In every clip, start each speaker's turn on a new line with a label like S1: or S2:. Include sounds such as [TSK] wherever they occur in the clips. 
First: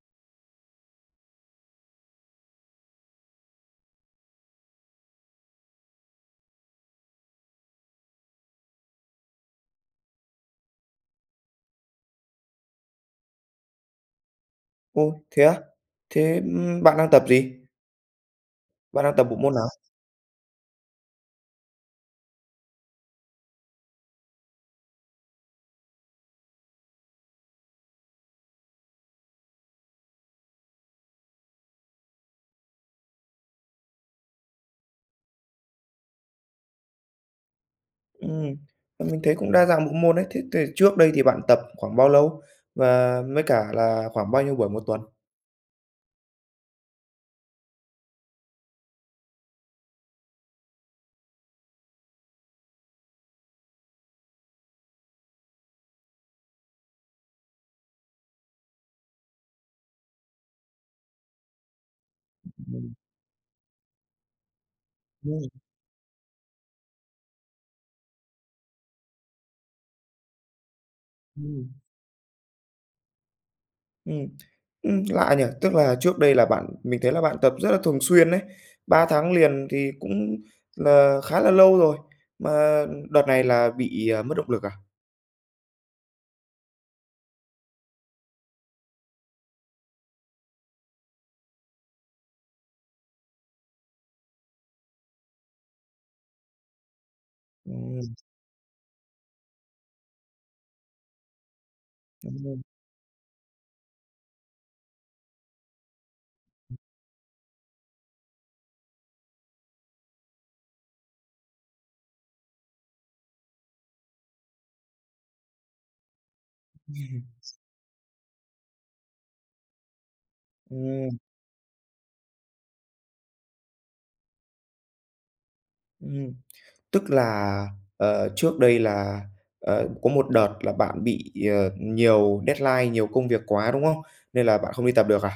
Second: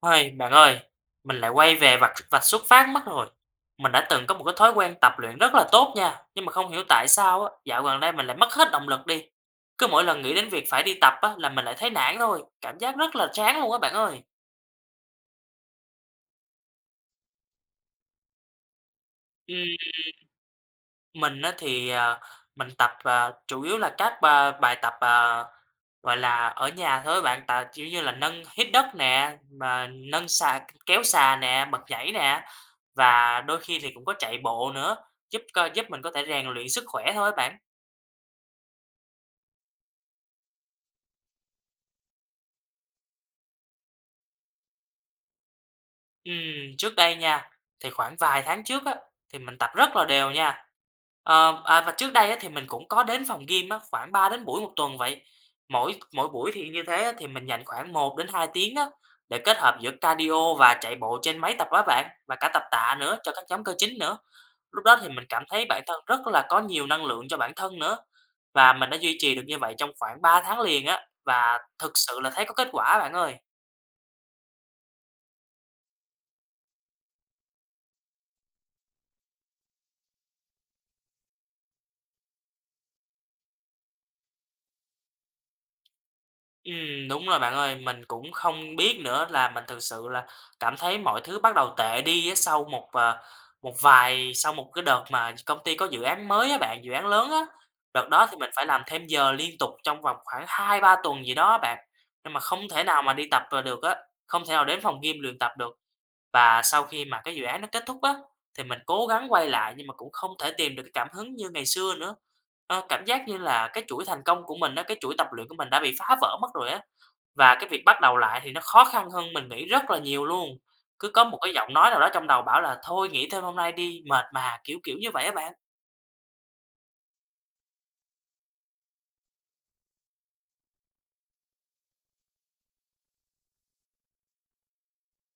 S1: Ôi bạn ơi, mình lại quay về vạch vạch xuất phát mất rồi. Mình đã từng có một cái thói quen tập luyện rất là tốt nha, nhưng mà không hiểu tại sao á, dạo gần đây mình lại mất hết động lực đi, cứ mỗi lần nghĩ đến việc phải đi tập á là mình lại thấy nản thôi, cảm giác rất là chán luôn á bạn ơi!
S2: Ô! Thế á? Thế, ưm, bạn đang tập gì? Bạn đang tập bộ môn
S1: Ừm.
S2: nào?
S1: Mình á thì, à, mình tập, à, chủ yếu là các ba bài tập, à, gọi là, ở nhà thôi á bạn, tà kiểu như là, nâng hít đất nè, mà nâng xà, kéo xà nè, bật nhảy nè, và đôi khi thì cũng có chạy bộ nữa, giúp cơ giúp mình có thể rèn luyện sức khỏe thôi á bạn.
S2: Ừm, à, mình thấy cũng đa dạng bộ môn đấy, thế thì trước đây thì bạn tập khoảng bao lâu và với cả là khoảng bao nhiêu buổi một tuần?
S1: Ừm, trước đây nha, thì khoảng vài tháng trước á thì mình tập rất là đều nha. Ờ, à, và trước đây á thì mình cũng có đến phòng gym á, phảng 3 đến buổi một tuần vậy, mỗi mỗi buổi thì y như thế á thì mình dành khoảng 1-2 tiếng á để kết hợp giữa cardio và chạy bộ trên máy tập á bạn, và cả tập
S2: Ừm.
S1: tạ nữa cho các nhóm cơ chính nữa. Lúc đó thì mình cảm
S2: Ừm.
S1: thấy bản thân rất là có nhiều năng lượng cho bản thân nữa và mình đã duy trì được như vậy trong khoảng 3 tháng liền á, và
S2: Ừm.
S1: thực sự là thấy có kết quả á bạn ơi.
S2: Ừm, [TSK] ừm, lạ nhỉ. Tức là trước đây là bạn mình thấy là bạn tập rất là thường xuyên ấy, 3 tháng liền thì cũng là khá là lâu rồi, mà đợt này là bị, à, mất động lực à?
S1: Ừm, đúng rồi, bạn ơi. Mình cũng không biết nữa là mình thực sự là cảm thấy mọi thứ bắt đầu tệ đi á, sau một, ờ, một vài sau một cái đợt mà công ty có dự án mới á bạn, dự án lớn á. Đợt
S2: Ừm.
S1: đó thì mình phải làm thêm giờ liên tục trong vòng khoảng 2-3 tuần gì đó á bạn, nhưng mà
S2: [UNINTELLIGIBLE]
S1: không thể nào mà đi tập, à, được á, không thể nào đến phòng gym luyện tập được. Và sau khi mà cái dự án nó kết thúc á, thì mình cố gắng quay lại nhưng mà cũng không thể tìm được cái cảm hứng như ngày xưa nữa. Ơ, cảm giác như là cái chuỗi thành công của mình á, cái chuỗi tập luyện của mình đã bị phá vỡ mất rồi á.
S2: [UNINTELLIGIBLE]
S1: Và cái việc bắt đầu lại thì nó khó khăn hơn mình nghĩ rất là nhiều luôn. Cứ
S2: Ừm.
S1: có một cái giọng nói nào đó trong đầu bảo là "thôi nghỉ thêm hôm nay đi, mệt mà", kiểu, kiểu như vậy á bạn.
S2: Ừm, tức là, ờ, trước đây là, ờ, có một đợt là bạn bị, ờ, nhiều deadline, nhiều công việc quá, đúng hông? Nên là bạn không đi tập được à?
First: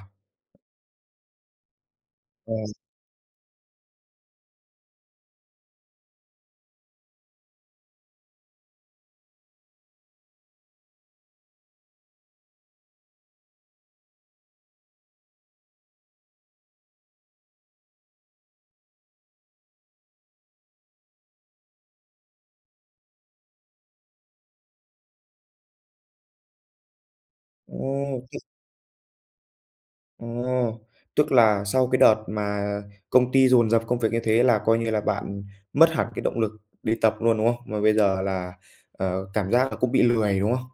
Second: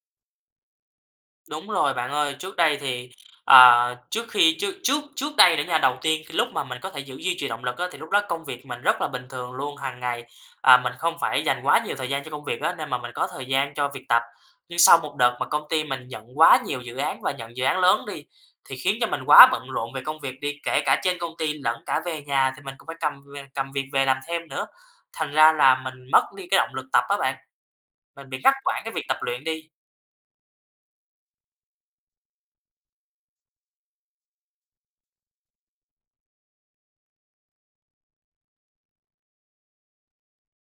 S1: Đúng rồi, bạn ơi! Trước
S2: Ờ.
S1: đây thì, ờ, trước khi chứ, trước trước đây nữa nha, đầu tiên cái lúc mà mình có thể giữ duy trì động lực á, thì lúc đó công việc mình rất là bình thường luôn. Hằng ngày, ờ, mình không phải dành quá nhiều thời gian cho công việc á, nên mà mình có thời gian cho việc tập. Nhưng sau một đợt mà công ty mình nhận quá nhiều dự án và nhận dự án lớn đi, thì khiến cho mình quá bận rộn về công việc đi, kể cả trên công ty lẫn cả về nhà thì mình cũng phải cầm về cầm việc về làm thêm nữa. Thành ra là mình mất đi cái động lực tập á bạn.
S2: Ừm,
S1: Mình bị
S2: chứ
S1: ngắt quãng cái việc tập luyện đi.
S2: À, tức là sau cái đợt mà công ty dồn dập công việc như thế là, coi như là, bạn mất hẳn cái động lực đi tập luôn, đúng không? Mà bây giờ là, ờ, cảm giác là cũng bị lười, đúng không?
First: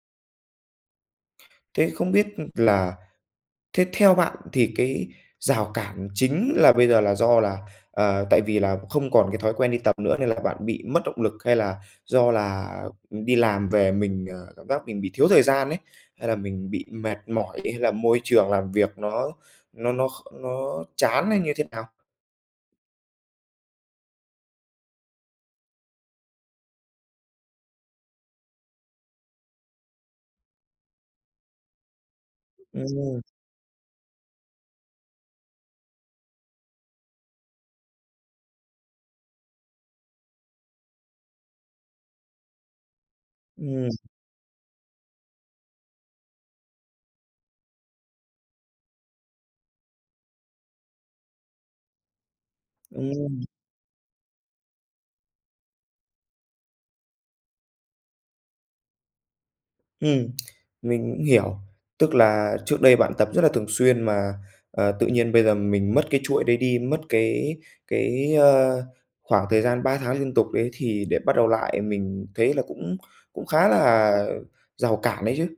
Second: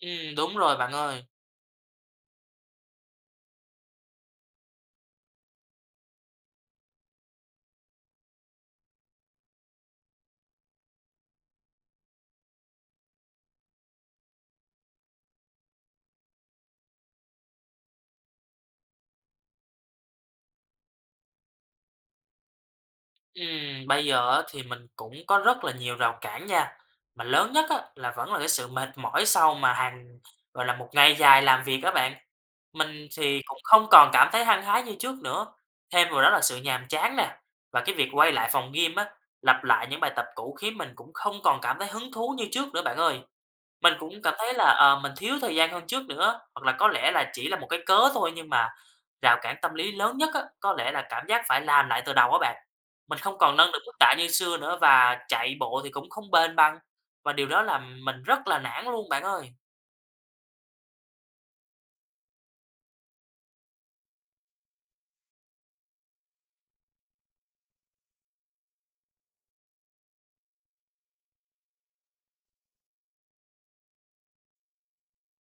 S1: Ừm. Đúng rồi, bạn ơi!
S2: Thế không biết, ừm, là thế theo bạn thì cái rào cản chính là bây giờ là do là, ờ, tại vì là không còn cái thói quen đi tập nữa nên là bạn bị mất động lực? Hay là do là, ừm, đi làm về mình, ờ, cảm giác mình bị thiếu thời gian ấy? Hay là mình bị mệt mỏi? Hay là môi trường làm việc nó nó nó nó chán hay như thế nào?
S1: Ừm, bây giờ á, thì mình cũng có rất là nhiều rào cản nha. Mà lớn nhất á, là vẫn là cái sự mệt mỏi sau mà hàng gọi là, một ngày dài làm việc á bạn. Mình
S2: Ừm.
S1: thì cũng không còn cảm thấy hăng hái như trước nữa, thêm vào đó là sự nhàm chán nè. Và cái việc quay lại phòng gym á, lặp lại những bài tập cũ khiến mình cũng không còn cảm thấy hứng thú như trước nữa, bạn ơi.
S2: Ừm.
S1: Mình cũng cảm thấy là, ờ, mình thiếu thời gian hơn trước nữa á. Hoặc là có lẽ là chỉ là một cái cớ thôi nhưng mà rào cản tâm lý lớn nhất á, có lẽ là cảm giác phải làm lại từ đầu á bạn. Mình không
S2: Ừm.
S1: còn nâng được mức tạ như xưa nữa và chạy bộ thì cũng không bền bằng. Và điều đó làm mình rất là nản luôn, bạn ơi.
S2: Ừm, mình cũng hiểu. Tức là trước đây bạn tập rất là thường xuyên mà, ờ, tự nhiên bây giờ mình mất cái chuỗi đấy đi, mất cái cái, ơ, khoảng thời gian 3 tháng liên tục đấy thì để bắt đầu lại mình thấy là cũng cũng khá là rào cản đấy chứ.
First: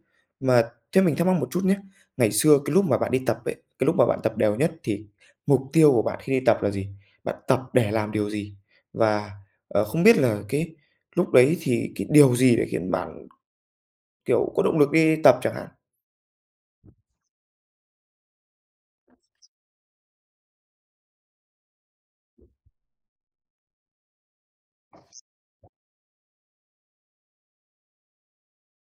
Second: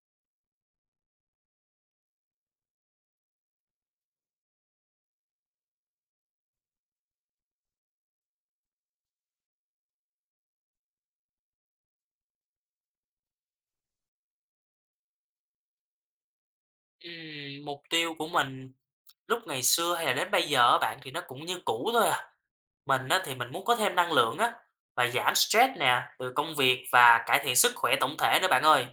S2: Mà thế mình thắc mắc một chút nhá. Ngày xưa cái lúc mà bạn đi tập ấy, cái lúc mà bạn tập đều nhất thì mục tiêu của bạn khi đi tập là gì? Bạn tập để làm điều gì? Và, ờ, không biết là cái lúc đấy thì cái điều gì để khiến bạn, kiểu, có động lực đi tập chẳng hạn?
S1: Ừm, mục tiêu của mình lúc ngày xưa hay là đến bây giờ á, bạn, thì nó cũng như cũ thôi à. Mình á, thì mình muốn có thêm năng lượng á, và giảm stress nè từ công việc và cải thiện sức khỏe tổng thể nữa, bạn ơi.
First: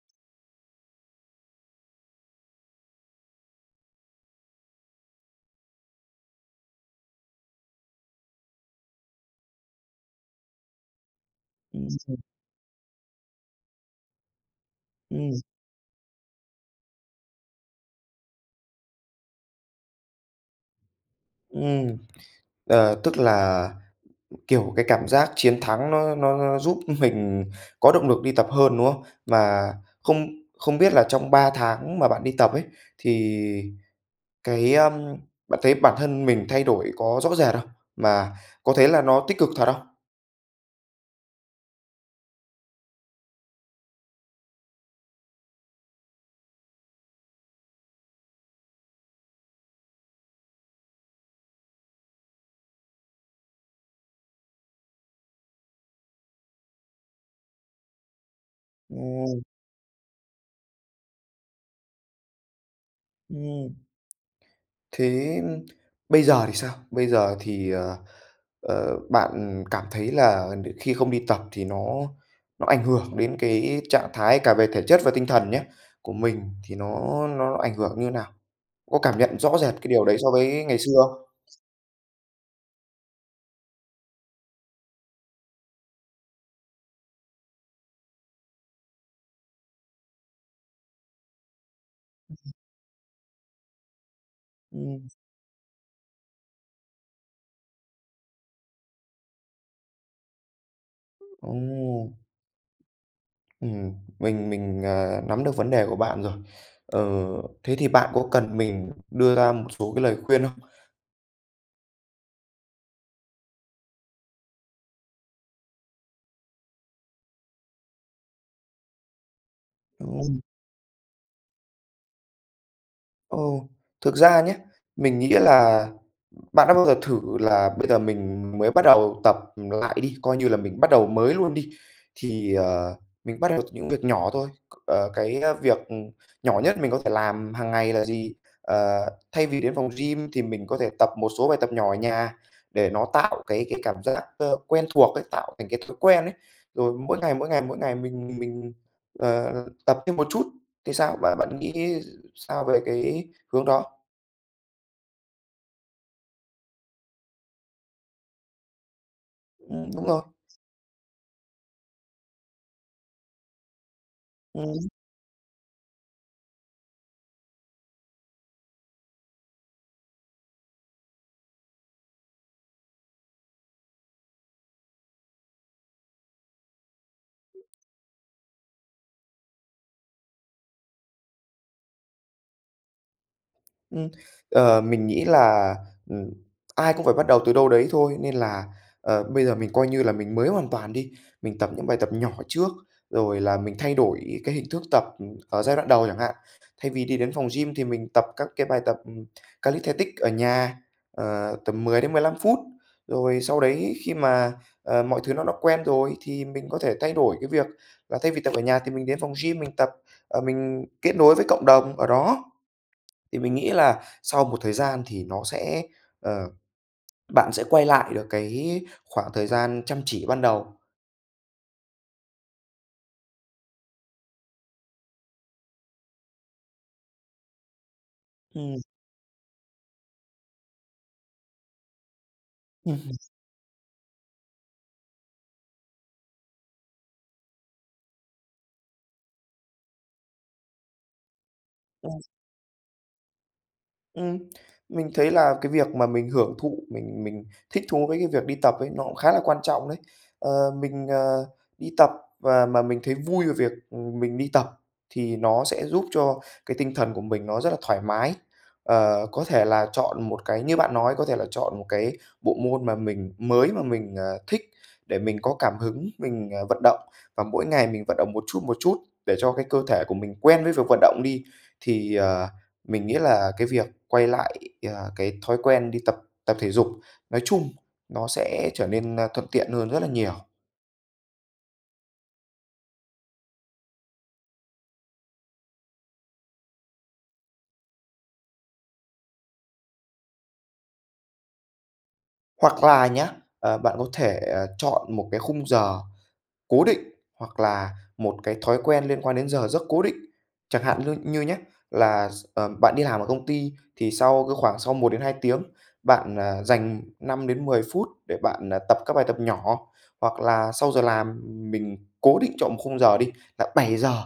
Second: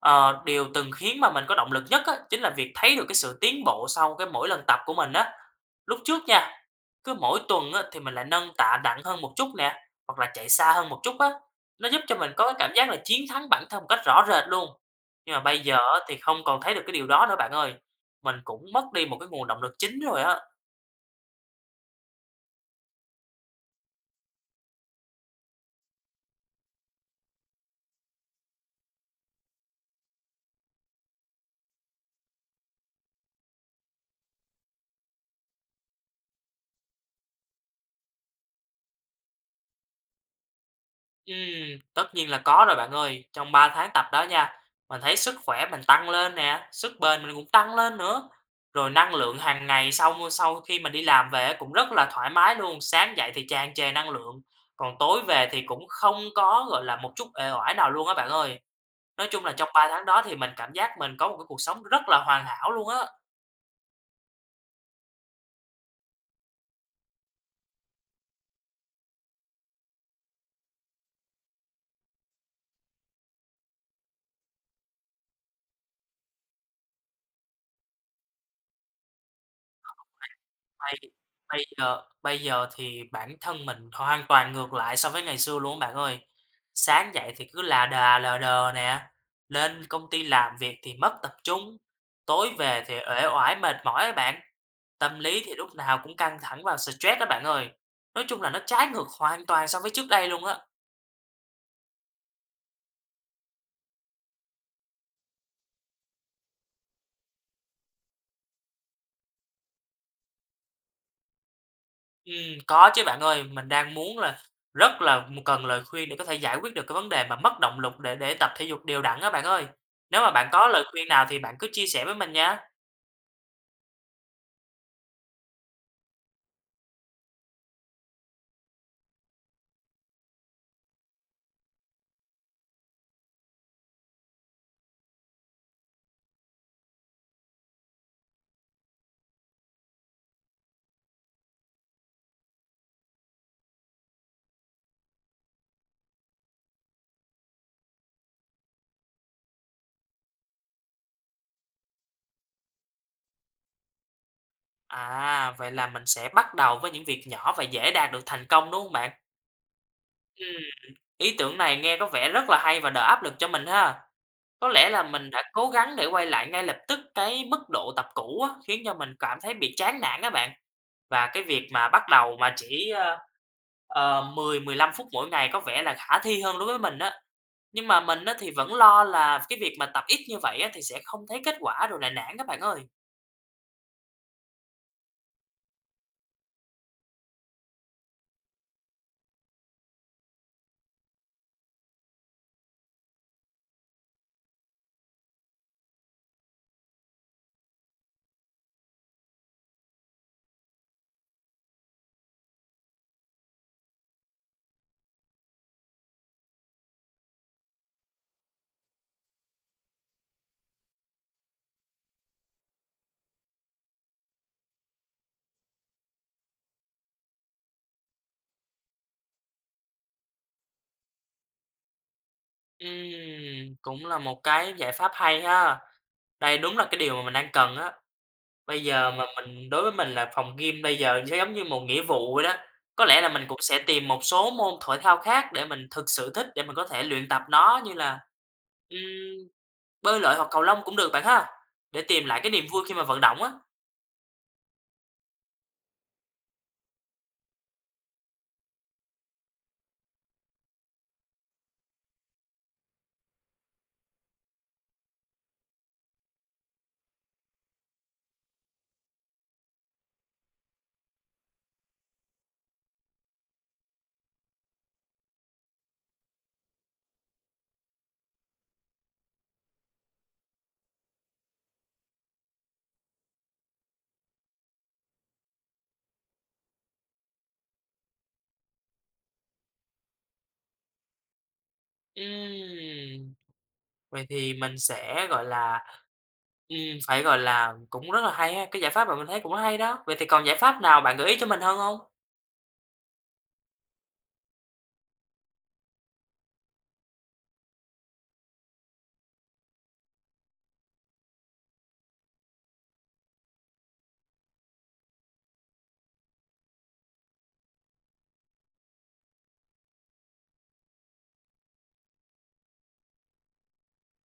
S1: Ờ, điều từng khiến mà mình có động lực nhất á, chính là việc thấy được cái sự tiến bộ sau cái mỗi lần tập của mình á. Lúc trước nha, cứ mỗi tuần á, thì mình lại nâng tạ nặng hơn một chút nè, hoặc là chạy xa hơn một chút á.
S2: Ưm
S1: Nó giúp cho
S2: hừm.
S1: mình có cái cảm giác là chiến thắng bản thân một cách rõ rệt luôn. Nhưng
S2: Ừm.
S1: mà bây giờ á, thì không còn thấy được cái điều đó nữa, bạn ơi. Mình cũng mất đi một cái nguồn động lực chính rồi á.
S2: Ừm, ờ, tức là, kiểu, cái cảm giác chiến thắng nó nó nó giúp mình có động lực đi tập hơn, đúng hông? Và không không biết là trong 3 tháng mà bạn đi tập ấy, thì cái ờm, bạn thấy bản thân mình thay đổi có rõ rệt không? Mà có thấy là nó tích cực thật không?
S1: Ừm, tất nhiên là có rồi, bạn ơi. Trong 3 tháng tập đó nha, mình thấy sức khỏe mình tăng lên nè, sức bền mình cũng tăng lên nữa. Rồi năng lượng hàng ngày sau mu sau khi mình đi làm về á, cũng rất là thoải mái luôn. Sáng dậy thì tràn trề năng lượng, còn tối về thì cũng không có, gọi là, một chút uể oải nào luôn á bạn ơi. Nói
S2: Ừm.
S1: chung là trong 3 tháng đó thì mình cảm giác mình có một cái cuộc sống rất là hoàn hảo luôn á.
S2: Ừm. Thế bây giờ thì sao? Bây giờ thì, ờ, ờ, bạn cảm thấy là đ khi không đi tập thì nó nó ảnh hưởng đến cái trạng thái cả về thể chất và tinh thần nhá, của mình thì nó nó ảnh hưởng như nào? Có cảm nhận rõ rệt cái điều đấy so với ngày xưa
S1: [UNINTELLIGIBLE]
S2: không?
S1: bây giờ bây giờ thì bản thân mình hoàn toàn ngược lại so với ngày xưa luôn á bạn ơi. Sáng dậy thì cứ là đà lờ đờ nè, lên công ty làm việc thì mất tập trung, tối
S2: [UNINTELLIGIBLE]
S1: về thì uể oải mệt mỏi á bạn.
S2: Ừm.
S1: Tâm lý thì lúc nào cũng căng thẳng và stress đó bạn ơi. Nói chung là nó trái ngược hoàn toàn so với trước đây luôn á.
S2: Ồ. Ừm, mình mình, à, nắm được vấn đề của bạn rồi. Ờ, thế thì bạn có cần mình đưa ra một số cái lời khuyên không?
S1: Ừm, có chứ bạn ơi, mình đang muốn là rất là m cần lời khuyên để có thể giải quyết được cái vấn đề mà mất động lực để để tập thể dục đều đặn á bạn ơi. Nếu mà bạn có lời khuyên nào thì bạn cứ chia sẻ với mình nha.
S2: Ồ, thực ra nhá, mình nghĩ là bạn đã bao giờ thử là bây giờ mình mới bắt đầu tập, ừm, lại đi, coi như là mình bắt đầu mới luôn đi, thì, ờ, mình bắt đầu từ những việc nhỏ thôi, c ờ, cái việc, ừm, nhỏ nhất mình có thể làm hằng ngày là gì? Ờ, thay vì đến phòng gym thì mình có thể tập một số bài tập nhỏ ở nhà để nó tạo cái cái cảm giác, ơ, quen thuộc ấy, tạo thành cái thói quen ấy. Rồi mỗi ngày, mỗi ngày, mỗi ngày, mình mình, ờ, tập thêm một chút, thì sao? Bạn bạn nghĩ sao về cái hướng đó?
S1: À, vậy là mình sẽ bắt đầu với những việc nhỏ và dễ đạt được thành công, đúng hông bạn?
S2: Ừm, đúng rồi.
S1: Ừm. Ý tưởng này nghe có vẻ rất là hay và đỡ áp lực cho mình ha. Có
S2: Ừm.
S1: lẽ là mình đã cố gắng để quay lại ngay lập tức cái mức độ tập cũ á, khiến cho mình cảm thấy bị chán nản á bạn. Và cái việc mà bắt đầu mà chỉ, ơ, ờ, 10, 15 phút mỗi ngày có vẻ là khả thi hơn đối với mình á. Nhưng mà mình á thì vẫn lo là cái việc mà tập ít như vậy á thì sẽ không thấy kết quả rồi là nản á bạn ơi.
S2: Ừm, ờ, mình nghĩ là, ừm, ai cũng phải bắt đầu từ đâu đấy thôi nên là, ờ, bây giờ mình coi như là mình mới hoàn toàn đi. Mình tập những bài tập nhỏ trước, rồi là mình thay đổi cái hình thức tập ở giai đoạn đầu chẳng hạn. Thay vì đi đến phòng gym thì mình tập các cái bài tập calisthenics ở nhà, ờ, tầm 10 đến 15 phút. Rồi sau đấy khi mà, ờ, mọi thứ nó đã quen rồi thì mình có thể thay đổi cái việc, là thay vì tập ở nhà thì mình đến phòng gym mình tập, ờ, mình kết nối với cộng đồng ở đó. Thì mình nghĩ là sau một thời gian thì nó sẽ, ờ bạn sẽ quay lại được cái khoảng thời gian chăm chỉ ban đầu.
S1: Ừm, cũng là một cái giải pháp hay ha. Đây đúng là cái điều mà mình đang cần á.
S2: Ừm.
S1: Bây giờ mà mình đối với mình là phòng gym bây giờ sẽ giống như một nghĩa vụ vậy đó. Có
S2: Ừm.
S1: lẽ là mình cũng sẽ tìm một số môn thoải thao khác để mình thực sự thích để mình có thể luyện tập nó như là, ừm, bơi lội hoặc cầu lông cũng được, bạn ha, để
S2: Ừm.
S1: tìm lại cái niềm vui khi mà vận động á.
S2: Ừm. Mình thấy là cái việc mà mình hưởng thụ, mình mình thích thú với cái việc đi tập ấy nó cũng khá là quan trọng đấy. Ờ, mình, ờ, đi tập và mà mình thấy vui về việc, ừm, mình đi tập thì nó sẽ giúp cho cái tinh thần của mình nó rất là thoải mái. Ờ, có thể là chọn một cái như bạn nói, có thể là chọn một cái bộ môn mà mình mới mà mình, à, thích để mình có cảm hứng, mình, ờ, vận động và mỗi ngày mình vận động một chút, một chút để cho cái cơ thể của mình quen với việc vận động đi, thì, ờ, mình nghĩ là cái việc quay lại, ờ, cái thói quen đi tập tập thể dục nói chung, nó sẽ trở nên thuận tiện hơn rất là nhiều.
S1: Ừm, vậy thì mình sẽ, gọi là, ừm, phải, gọi là, cũng rất là hay ha, cái giải pháp mà mình thấy cũng hay đó. Vậy thì còn giải pháp nào bạn gợi ý cho mình hơn hông?
S2: Hoặc là nhá, ờ, bạn có thể, ờ, chọn một cái khung giờ cố định, hoặc là một cái thói quen liên quan đến giờ giấc cố định. Chẳng hạn như như nhá, là x à, bạn đi làm ở công ty thì sau cái khoảng sau 1-2 tiếng bạn, à, dành 5-10 phút để bạn, à, tập các bài tập nhỏ, hoặc là sau giờ làm mình cố định chọn 1 khung giờ đi là 7:00,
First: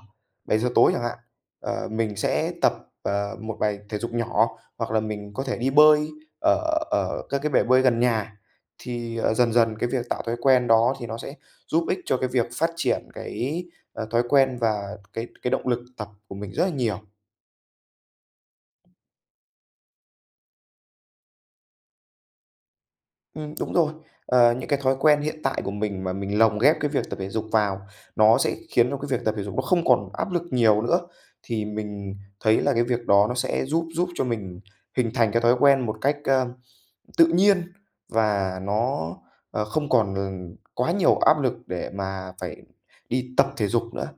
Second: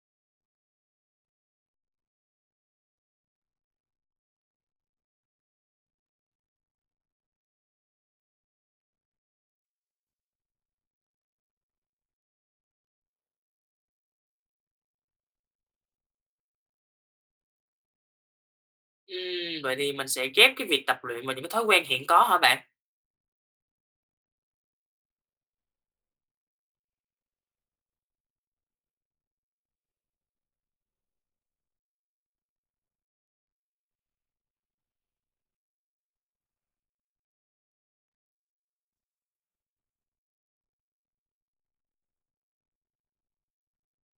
S2: 7:00 tối chẳng hạn, ờ, mình sẽ tập, ờ, 1 bài thể dục nhỏ, hoặc là mình có thể đi bơi ở ở các cái bể bơi gần nhà, thì, ờ, dần dần cái việc tạo thói quen đó thì nó sẽ giúp ích cho cái việc phát triển cái, ờ, thói quen và cái cái động lực tập của mình rất là nhiều.
S1: Ừm, vậy thì mình sẽ ghép cái việc tập luyện vào những cái thói quen hiện có hả bạn?
S2: Ừm, đúng rồi, ờ, những cái thói quen hiện tại của mình mà mình lồng ghép cái việc tập thể dục vào, nó sẽ khiến cho cái việc tập thể dục nó không còn áp lực nhiều nữa. Thì mình thấy là cái việc đó nó sẽ giúp giúp cho mình hình thành cái thói quen một cách, a, tự nhiên, và nó, ờ, không còn, ừm, quá nhiều áp lực để mà phải đi tập thể dục nữa.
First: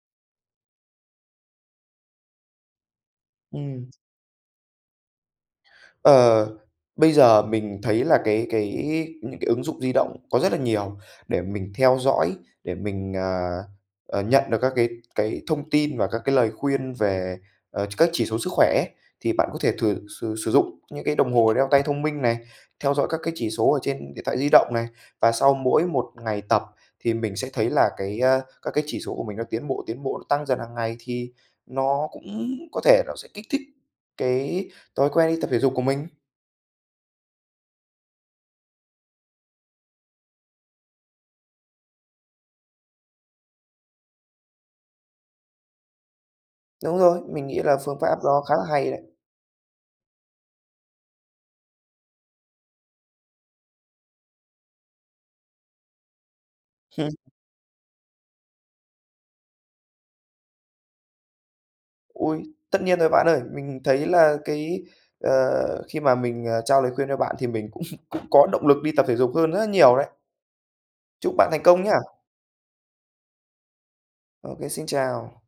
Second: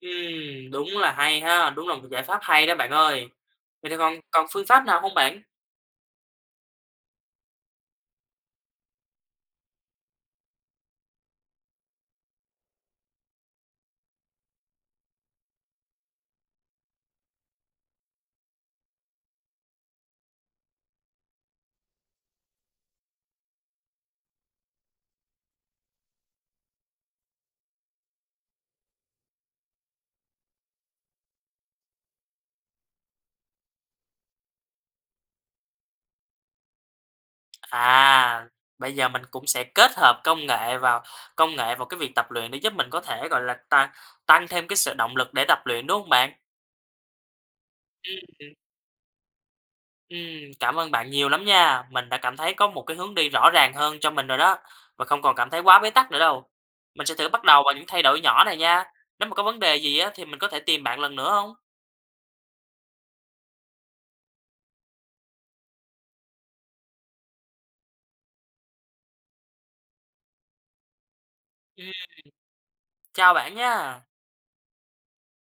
S1: Ừm, đúng là hay ha, đúng là một giải pháp hay đó bạn ơi!
S2: Ừm.
S1: Vậy thì còn còn phương pháp nào hông bạn?
S2: Ờ, bây giờ mình thấy là cái cái những cái ứng dụng di động có rất là nhiều để mình theo dõi, để mình, ờ, ờ, nhận được các cái cái thông tin và các cái lời khuyên về, ờ, các chỉ số sức khỏe, thì bạn có thể thử sử sử dụng những cái đồng hồ đeo tay thông minh này, theo dõi các cái chỉ số ở trên điện thoại di động này. Và sau mỗi một ngày tập thì mình sẽ thấy là cái, a, các cái chỉ số của mình nó tiến bộ, tiến bộ, nó tăng dần hàng ngày, thì nó cũng có thể nó sẽ kích thích cái thói quen đi tập thể dục của mình.
S1: À! Bây giờ mình cũng sẽ kết hợp công nghệ vào công nghệ vào cái việc tập luyện để giúp mình có thể, gọi là, ta tăng thêm cái sự động lực để tập luyện, đúng hông bạn?
S2: Đúng rồi, mình nghĩ là phương pháp
S1: Ưm,
S2: đó khá
S1: ừm.
S2: là hay đấy.
S1: Ừm, cảm ơn bạn nhiều lắm nha, mình đã cảm thấy có một cái hướng đi rõ ràng hơn cho mình rồi đó và không còn cảm thấy quá bế tắc nữa đâu. Mình sẽ
S2: [LAUGHS]
S1: thử bắt đầu vào những thay đổi nhỏ này nha. Nếu mà có vấn đề gì á thì mình có thể tìm bạn lần nữa hông?
S2: Ôi! Tất nhiên rồi bạn ơi. Mình thấy là cái, ờ, khi mà mình, ờ, trao lời khuyên cho bạn thì mình cũng [LAUGHS] cũng có động lực đi tập thể dục hơn rất là nhiều đấy. Chúc bạn thành công
S1: Ừm.
S2: nha!
S1: Chào bạn nha.
S2: Ô kê, xin chào.